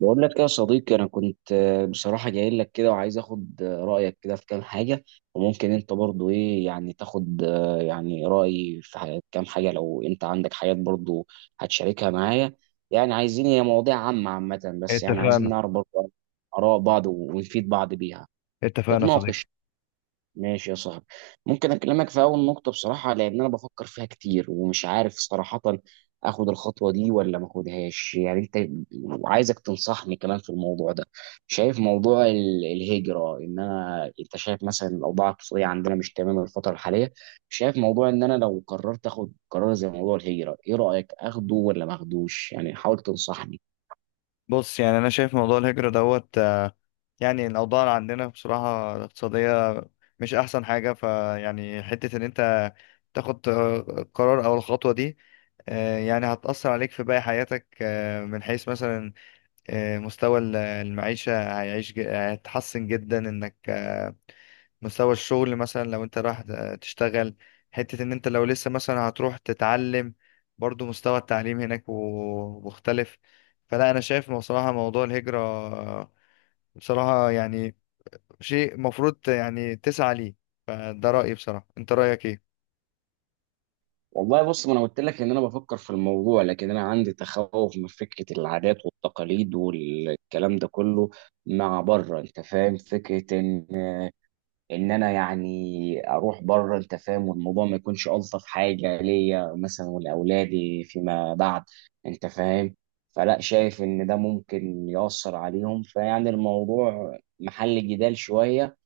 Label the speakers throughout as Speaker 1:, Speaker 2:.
Speaker 1: بقول لك يا صديقي، انا كنت بصراحه جاي لك كده وعايز اخد رايك كده في كام حاجه. وممكن انت برضو ايه يعني تاخد يعني رايي في كام حاجه لو انت عندك حاجات برضو هتشاركها معايا. يعني عايزين هي مواضيع عامه عامه بس يعني عايزين
Speaker 2: اتفقنا.
Speaker 1: نعرف برضو اراء بعض ونفيد بعض بيها
Speaker 2: اتفقنا يا صديقي.
Speaker 1: نتناقش. ماشي يا صاحبي. ممكن اكلمك في اول نقطه بصراحه، لان انا بفكر فيها كتير ومش عارف صراحه اخد الخطوه دي ولا ما اخدهاش. يعني انت وعايزك تنصحني كمان في الموضوع ده. شايف موضوع الهجره، ان انا انت شايف مثلا الاوضاع الاقتصاديه عندنا مش تمام الفتره الحاليه. شايف موضوع ان انا لو قررت اخد قرار زي موضوع الهجره، ايه رايك اخده ولا ما اخدوش؟ يعني حاول تنصحني.
Speaker 2: بص، يعني انا شايف موضوع الهجرة دوت. يعني الاوضاع اللي عندنا بصراحة الاقتصادية مش احسن حاجة، فيعني حتة ان انت تاخد قرار او الخطوة دي. يعني هتأثر عليك في باقي حياتك، من حيث مثلا مستوى المعيشة، هيعيش هيتحسن جدا، انك مستوى الشغل مثلا لو انت رايح تشتغل، حتة ان انت لو لسه مثلا هتروح تتعلم برضو مستوى التعليم هناك مختلف. فلا انا شايف إنه بصراحة موضوع الهجرة بصراحة يعني شيء مفروض يعني تسعى ليه. فده رأيي بصراحة، انت رأيك ايه؟
Speaker 1: والله بص، ما انا قلت لك ان انا بفكر في الموضوع، لكن انا عندي تخوف من فكره العادات والتقاليد والكلام ده كله مع بره. انت فاهم فكره ان انا يعني اروح بره. انت فاهم والموضوع ما يكونش الطف حاجه ليا مثلا ولاولادي فيما بعد. انت فاهم. فلا، شايف ان ده ممكن ياثر عليهم. فيعني الموضوع محل جدال شويه.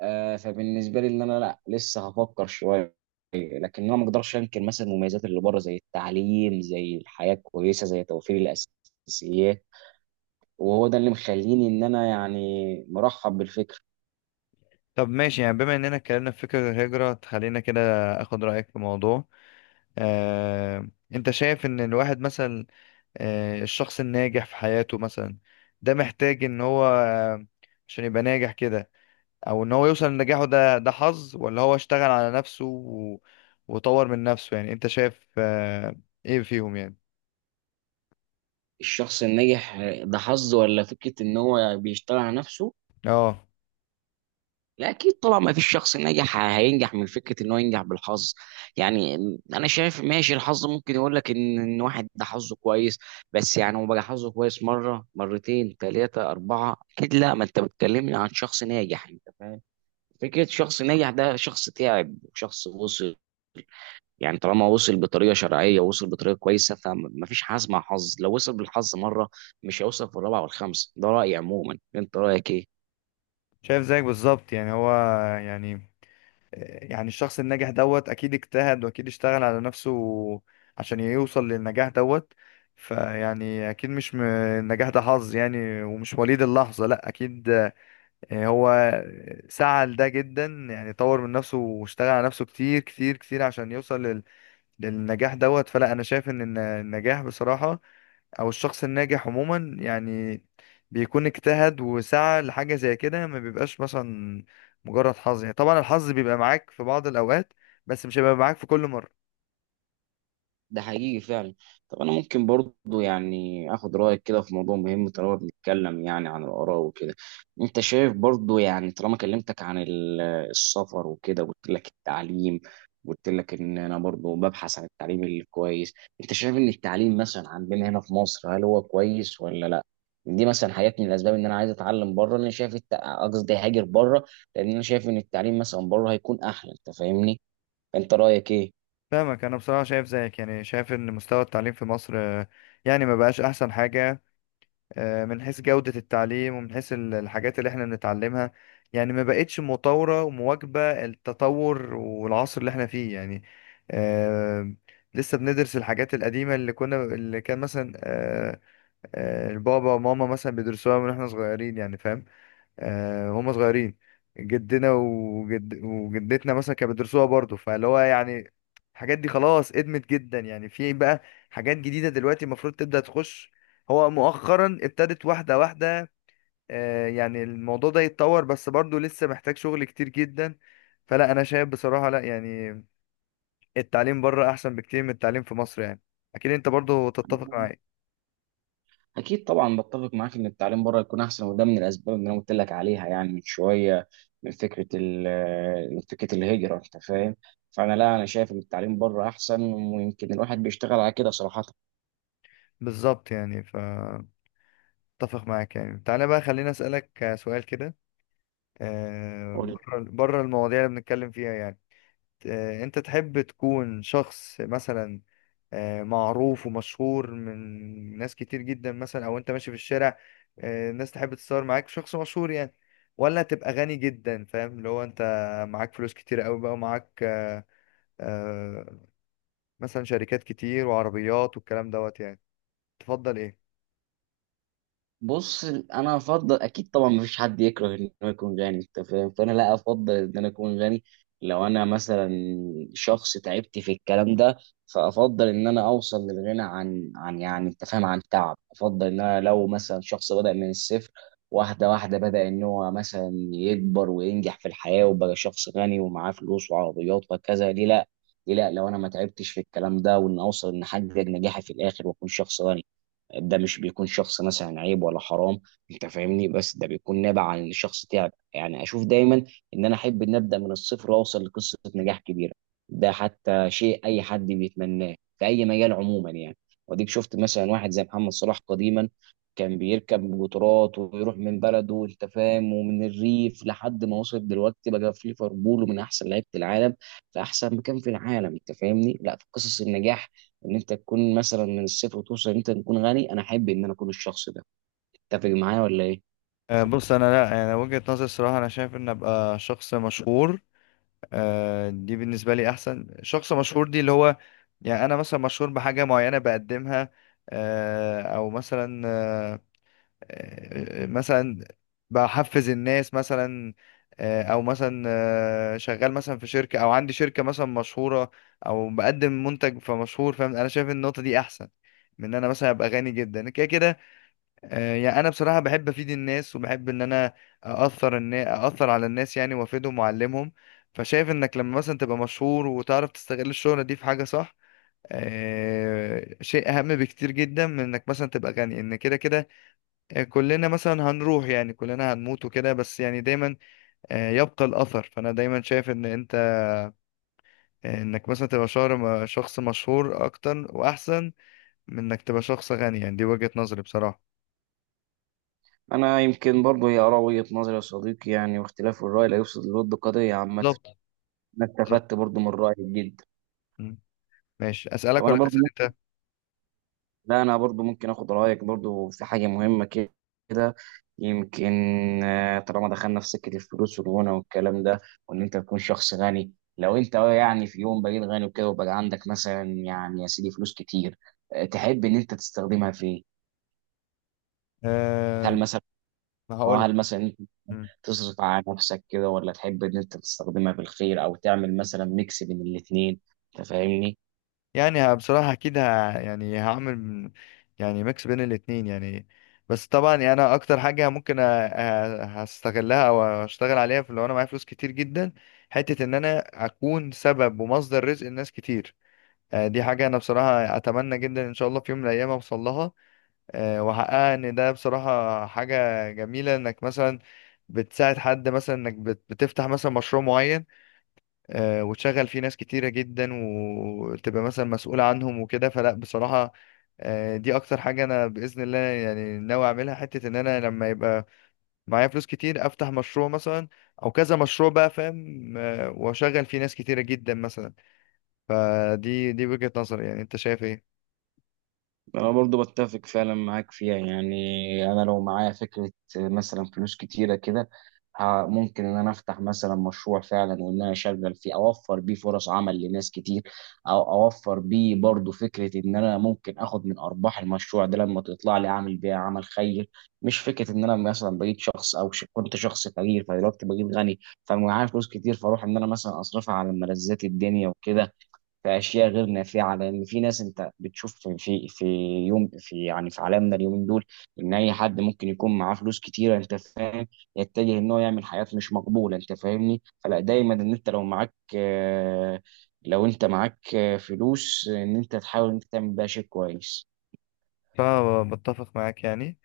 Speaker 1: فبالنسبه لي، ان انا لا لسه هفكر شويه. لكن انا ما اقدرش انكر مثلا المميزات اللي بره زي التعليم، زي الحياه الكويسه، زي توفير الاساسيات. وهو ده اللي مخليني ان انا يعني مرحب بالفكره.
Speaker 2: طب ماشي، يعني بما اننا اتكلمنا في فكرة الهجرة، تخلينا كده اخد رأيك في موضوع. آه، انت شايف ان الواحد مثلا، الشخص الناجح في حياته مثلا، ده محتاج ان هو عشان يبقى ناجح كده، او ان هو يوصل لنجاحه ده حظ ولا هو اشتغل على نفسه وطور من نفسه؟ يعني انت شايف ايه فيهم يعني؟
Speaker 1: الشخص الناجح ده حظ ولا فكره ان هو بيشتغل على نفسه؟
Speaker 2: اه،
Speaker 1: لا، اكيد طبعا ما فيش شخص ناجح هينجح من فكره ان هو ينجح بالحظ، يعني. انا شايف ماشي، الحظ ممكن يقول لك ان واحد ده حظه كويس. بس يعني هو بقى حظه كويس مره، مرتين، ثلاثه، اربعه، اكيد لا، ما انت بتكلمني عن شخص ناجح. انت فاهم. فكرة شخص ناجح ده شخص تعب وشخص وصل. يعني طالما وصل بطريقة شرعية ووصل بطريقة كويسة فمفيش حظ مع حظ، لو وصل بالحظ مرة مش هيوصل في الرابعة والخامسة. ده رأيي عموما، انت رأيك ايه؟
Speaker 2: شايف زيك بالظبط، يعني هو، يعني، يعني الشخص الناجح دوت اكيد اجتهد واكيد اشتغل على نفسه عشان يوصل للنجاح دوت. فيعني اكيد مش النجاح ده حظ يعني، ومش وليد اللحظة لا اكيد. يعني هو سعى لده جدا، يعني طور من نفسه واشتغل على نفسه كتير كتير كتير عشان يوصل للنجاح دوت. فلا انا شايف ان النجاح بصراحة، او الشخص الناجح عموما، يعني بيكون اجتهد وسعى لحاجة زي كده، ما بيبقاش مثلا مجرد حظ. يعني طبعا الحظ بيبقى معاك في بعض الاوقات، بس مش هيبقى معاك في كل مرة.
Speaker 1: ده حقيقي فعلا. طب انا ممكن برضو يعني اخد رايك كده في موضوع مهم طالما بنتكلم يعني عن الاراء وكده. انت شايف برضو يعني طالما كلمتك عن السفر وكده وقلت لك التعليم وقلت لك ان انا برضو ببحث عن التعليم الكويس. انت شايف ان التعليم مثلا عندنا هنا في مصر هل هو كويس ولا لا؟ دي مثلا حاجات من الاسباب ان انا عايز اتعلم بره، ان انا شايف قصدي هاجر بره. لان انا شايف ان التعليم مثلا بره هيكون احلى. انت فاهمني؟ انت رايك
Speaker 2: فاهمك. انا بصراحة شايف زيك، يعني شايف ان مستوى التعليم في مصر يعني ما بقاش احسن حاجة، من حيث جودة التعليم ومن حيث الحاجات اللي احنا بنتعلمها، يعني ما بقتش مطورة ومواكبة التطور والعصر اللي احنا فيه يعني. آه، لسه بندرس الحاجات القديمة، اللي كنا، اللي كان مثلا البابا وماما مثلا بيدرسوها من احنا صغيرين يعني، فاهم، وهم صغيرين، جدنا وجد وجدتنا مثلا كانوا بيدرسوها برضه. فاللي هو يعني الحاجات دي خلاص ادمت جدا يعني، في بقى حاجات جديدة دلوقتي المفروض تبدأ تخش. هو مؤخرا ابتدت واحدة واحدة، يعني الموضوع ده يتطور، بس برضه لسه محتاج شغل كتير جدا. فلا انا شايف بصراحة، لا يعني التعليم بره احسن بكتير من التعليم في مصر يعني. اكيد انت برضه تتفق
Speaker 1: ايه؟
Speaker 2: معاي.
Speaker 1: اكيد طبعا بتفق معاك ان التعليم بره يكون احسن، وده من الاسباب اللي انا قلت لك عليها يعني من شويه. من فكره من فكره الهجره. انت فاهم. فانا لا، انا شايف ان التعليم بره احسن، ويمكن الواحد بيشتغل على كده صراحه.
Speaker 2: بالظبط، يعني فاتفق معاك يعني. تعالى بقى خليني اسألك سؤال كده. بره بره المواضيع اللي بنتكلم فيها يعني، انت تحب تكون شخص مثلا معروف ومشهور من ناس كتير جدا مثلا، او انت ماشي في الشارع الناس تحب تتصور معاك، شخص مشهور يعني، ولا تبقى غني جدا، فاهم اللي هو انت معاك فلوس كتير قوي بقى، ومعاك آه، مثلا شركات كتير وعربيات والكلام دوت يعني؟ تفضل ايه؟
Speaker 1: بص، انا افضل اكيد طبعا مفيش حد يكره ان هو يكون غني. انت فاهم فانا لا افضل ان انا اكون غني. لو انا مثلا شخص تعبت في الكلام ده، فافضل ان انا اوصل للغنى عن يعني انت فاهم، عن تعب. افضل ان انا لو مثلا شخص بدا من الصفر واحده واحده، بدا ان هو مثلا يكبر وينجح في الحياه وبقى شخص غني ومعاه فلوس وعربيات وكذا، ليه لا؟ ليه لا لو انا ما تعبتش في الكلام ده، وان اوصل ان احقق نجاحي في الاخر واكون شخص غني، ده مش بيكون شخص مثلا عيب ولا حرام. انت فاهمني؟ بس ده بيكون نابع عن ان شخص تعب. يعني اشوف دايما ان انا احب ان ابدا من الصفر واوصل لقصه نجاح كبيره. ده حتى شيء اي حد بيتمناه في اي مجال عموما، يعني. وديك شفت مثلا واحد زي محمد صلاح قديما، كان بيركب قطارات ويروح من بلده، انت فاهم، ومن الريف لحد ما وصل دلوقتي بقى في ليفربول ومن احسن لعيبه العالم في احسن مكان في العالم. انت فاهمني. لا، في قصص النجاح ان انت تكون مثلا من الصفر وتوصل ان انت تكون غني. انا احب ان انا اكون الشخص ده. تتفق معايا ولا ايه؟
Speaker 2: بص، انا لا انا وجهة نظري الصراحه، انا شايف ان ابقى شخص مشهور دي بالنسبة لي أحسن. شخص مشهور دي اللي هو، يعني أنا مثلا مشهور بحاجة معينة بقدمها، أو مثلا مثلا بحفز الناس مثلا، أو مثلا شغال مثلا في شركة، أو عندي شركة مثلا مشهورة، أو بقدم منتج فمشهور فاهم. أنا شايف إن النقطة دي أحسن من إن أنا مثلا أبقى غني جدا كده كده. يعني انا بصراحه بحب افيد الناس، وبحب ان انا اثر الناس، اثر على الناس يعني، وافيدهم واعلمهم. فشايف انك لما مثلا تبقى مشهور وتعرف تستغل الشهره دي في حاجه صح، شيء اهم بكتير جدا من انك مثلا تبقى غني ان كده كده. كلنا مثلا هنروح يعني، كلنا هنموت وكده، بس يعني دايما يبقى الاثر. فانا دايما شايف ان انت، انك مثلا تبقى شهر شخص مشهور اكتر واحسن من انك تبقى شخص غني، يعني دي وجهة نظري بصراحه.
Speaker 1: انا يمكن برضو هي اراء وجهة نظري يا صديقي، يعني واختلاف الراي لا يفسد للود قضيه عامه.
Speaker 2: بالظبط.
Speaker 1: انا استفدت برضو من رايك جدا.
Speaker 2: بالظبط. ماشي،
Speaker 1: طب
Speaker 2: اسالك
Speaker 1: انا
Speaker 2: ولا
Speaker 1: برضو
Speaker 2: تسال انت؟
Speaker 1: ممكن، لا انا برضو ممكن اخد رايك برضو في حاجه مهمه كده، يمكن. طالما دخلنا في سكه الفلوس والغنى والكلام ده وان انت تكون شخص غني. لو انت يعني في يوم بقيت غني وكده وبقى عندك مثلا يعني يا سيدي فلوس كتير، تحب ان انت تستخدمها في إيه؟ هل
Speaker 2: أه،
Speaker 1: مثلا،
Speaker 2: هقول
Speaker 1: اه
Speaker 2: لك.
Speaker 1: هل مثلا انت
Speaker 2: مم.
Speaker 1: تصرف على نفسك كده ولا تحب ان انت تستخدمها في الخير او تعمل مثلا ميكس بين الاثنين؟ انت فاهمني.
Speaker 2: يعني بصراحه اكيد يعني يعني ميكس بين الاتنين يعني. بس طبعا يعني انا اكتر حاجه ممكن هستغلها او اشتغل عليها في، لو انا معايا فلوس كتير جدا، حته ان انا اكون سبب ومصدر رزق لناس كتير. دي حاجه انا بصراحه اتمنى جدا ان شاء الله في يوم من الايام اوصل لها واحققها. ان ده بصراحه حاجه جميله انك مثلا بتساعد حد، مثلا انك بتفتح مثلا مشروع معين، وتشغل فيه ناس كتيرة جدا وتبقى مثلا مسؤولة عنهم وكده. فلا بصراحة، دي أكتر حاجة أنا بإذن الله يعني ناوي أعملها. حتة إن أنا لما يبقى معايا فلوس كتير أفتح مشروع مثلا، أو كذا مشروع بقى فاهم، وأشغل فيه ناس كتيرة جدا مثلا. فدي وجهة نظري يعني، أنت شايف إيه؟
Speaker 1: انا برضو بتفق فعلا معاك فيها يعني. انا لو معايا فكره مثلا فلوس كتيره كده، ممكن ان انا افتح مثلا مشروع فعلا وان انا اشغل فيه اوفر بيه فرص عمل لناس كتير. او اوفر بيه برضو فكره ان انا ممكن اخد من ارباح المشروع ده لما تطلع لي اعمل بيها عمل خير. مش فكره ان انا مثلا بقيت شخص او كنت شخص فقير فدلوقتي بقيت غني فمعايا فلوس كتير، فاروح ان انا مثلا اصرفها على ملذات الدنيا وكده في اشياء غير نافعه. لان في ناس انت بتشوف في يوم، في يعني في عالمنا اليومين دول، ان اي حد ممكن يكون معاه فلوس كتيره. انت فاهم. يتجه ان هو يعمل حاجات مش مقبوله. انت فاهمني فلا دايما ان انت لو معاك آه، لو انت معاك فلوس ان انت تحاول انت تعمل بيها شيء كويس.
Speaker 2: فبتفق معاك يعني.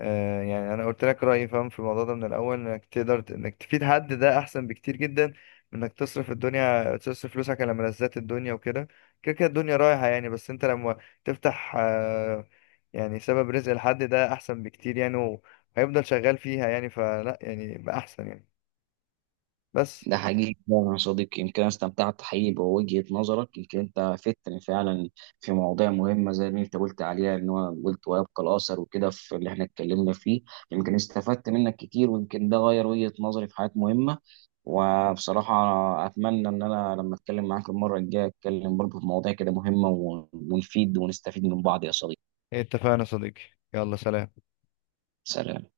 Speaker 2: يعني انا قلت لك رايي فاهم في الموضوع ده من الاول، انك تقدر انك تفيد حد ده احسن بكتير جدا من انك تصرف الدنيا، تصرف فلوسك على ملذات الدنيا وكده. كده كده الدنيا رايحه يعني، بس انت لما تفتح يعني سبب رزق لحد، ده احسن بكتير يعني، وهيفضل شغال فيها يعني. فلا يعني بقى احسن يعني بس.
Speaker 1: ده حقيقي فعلا يا صديقي. يمكن أنا استمتعت حقيقي بوجهة نظرك، يمكن انت فتني فعلا في مواضيع مهمة زي اللي انت قلت عليها، ان هو قلت ويبقى الاثر وكده في اللي احنا اتكلمنا فيه. يمكن استفدت منك كتير، ويمكن ده غير وجهة نظري في حاجات مهمة. وبصراحة اتمنى ان انا لما اتكلم معاك المرة الجاية اتكلم برضه في مواضيع كده مهمة، ونفيد ونستفيد من بعض يا صديقي.
Speaker 2: اتفقنا يا صديقي. يلا سلام.
Speaker 1: سلام.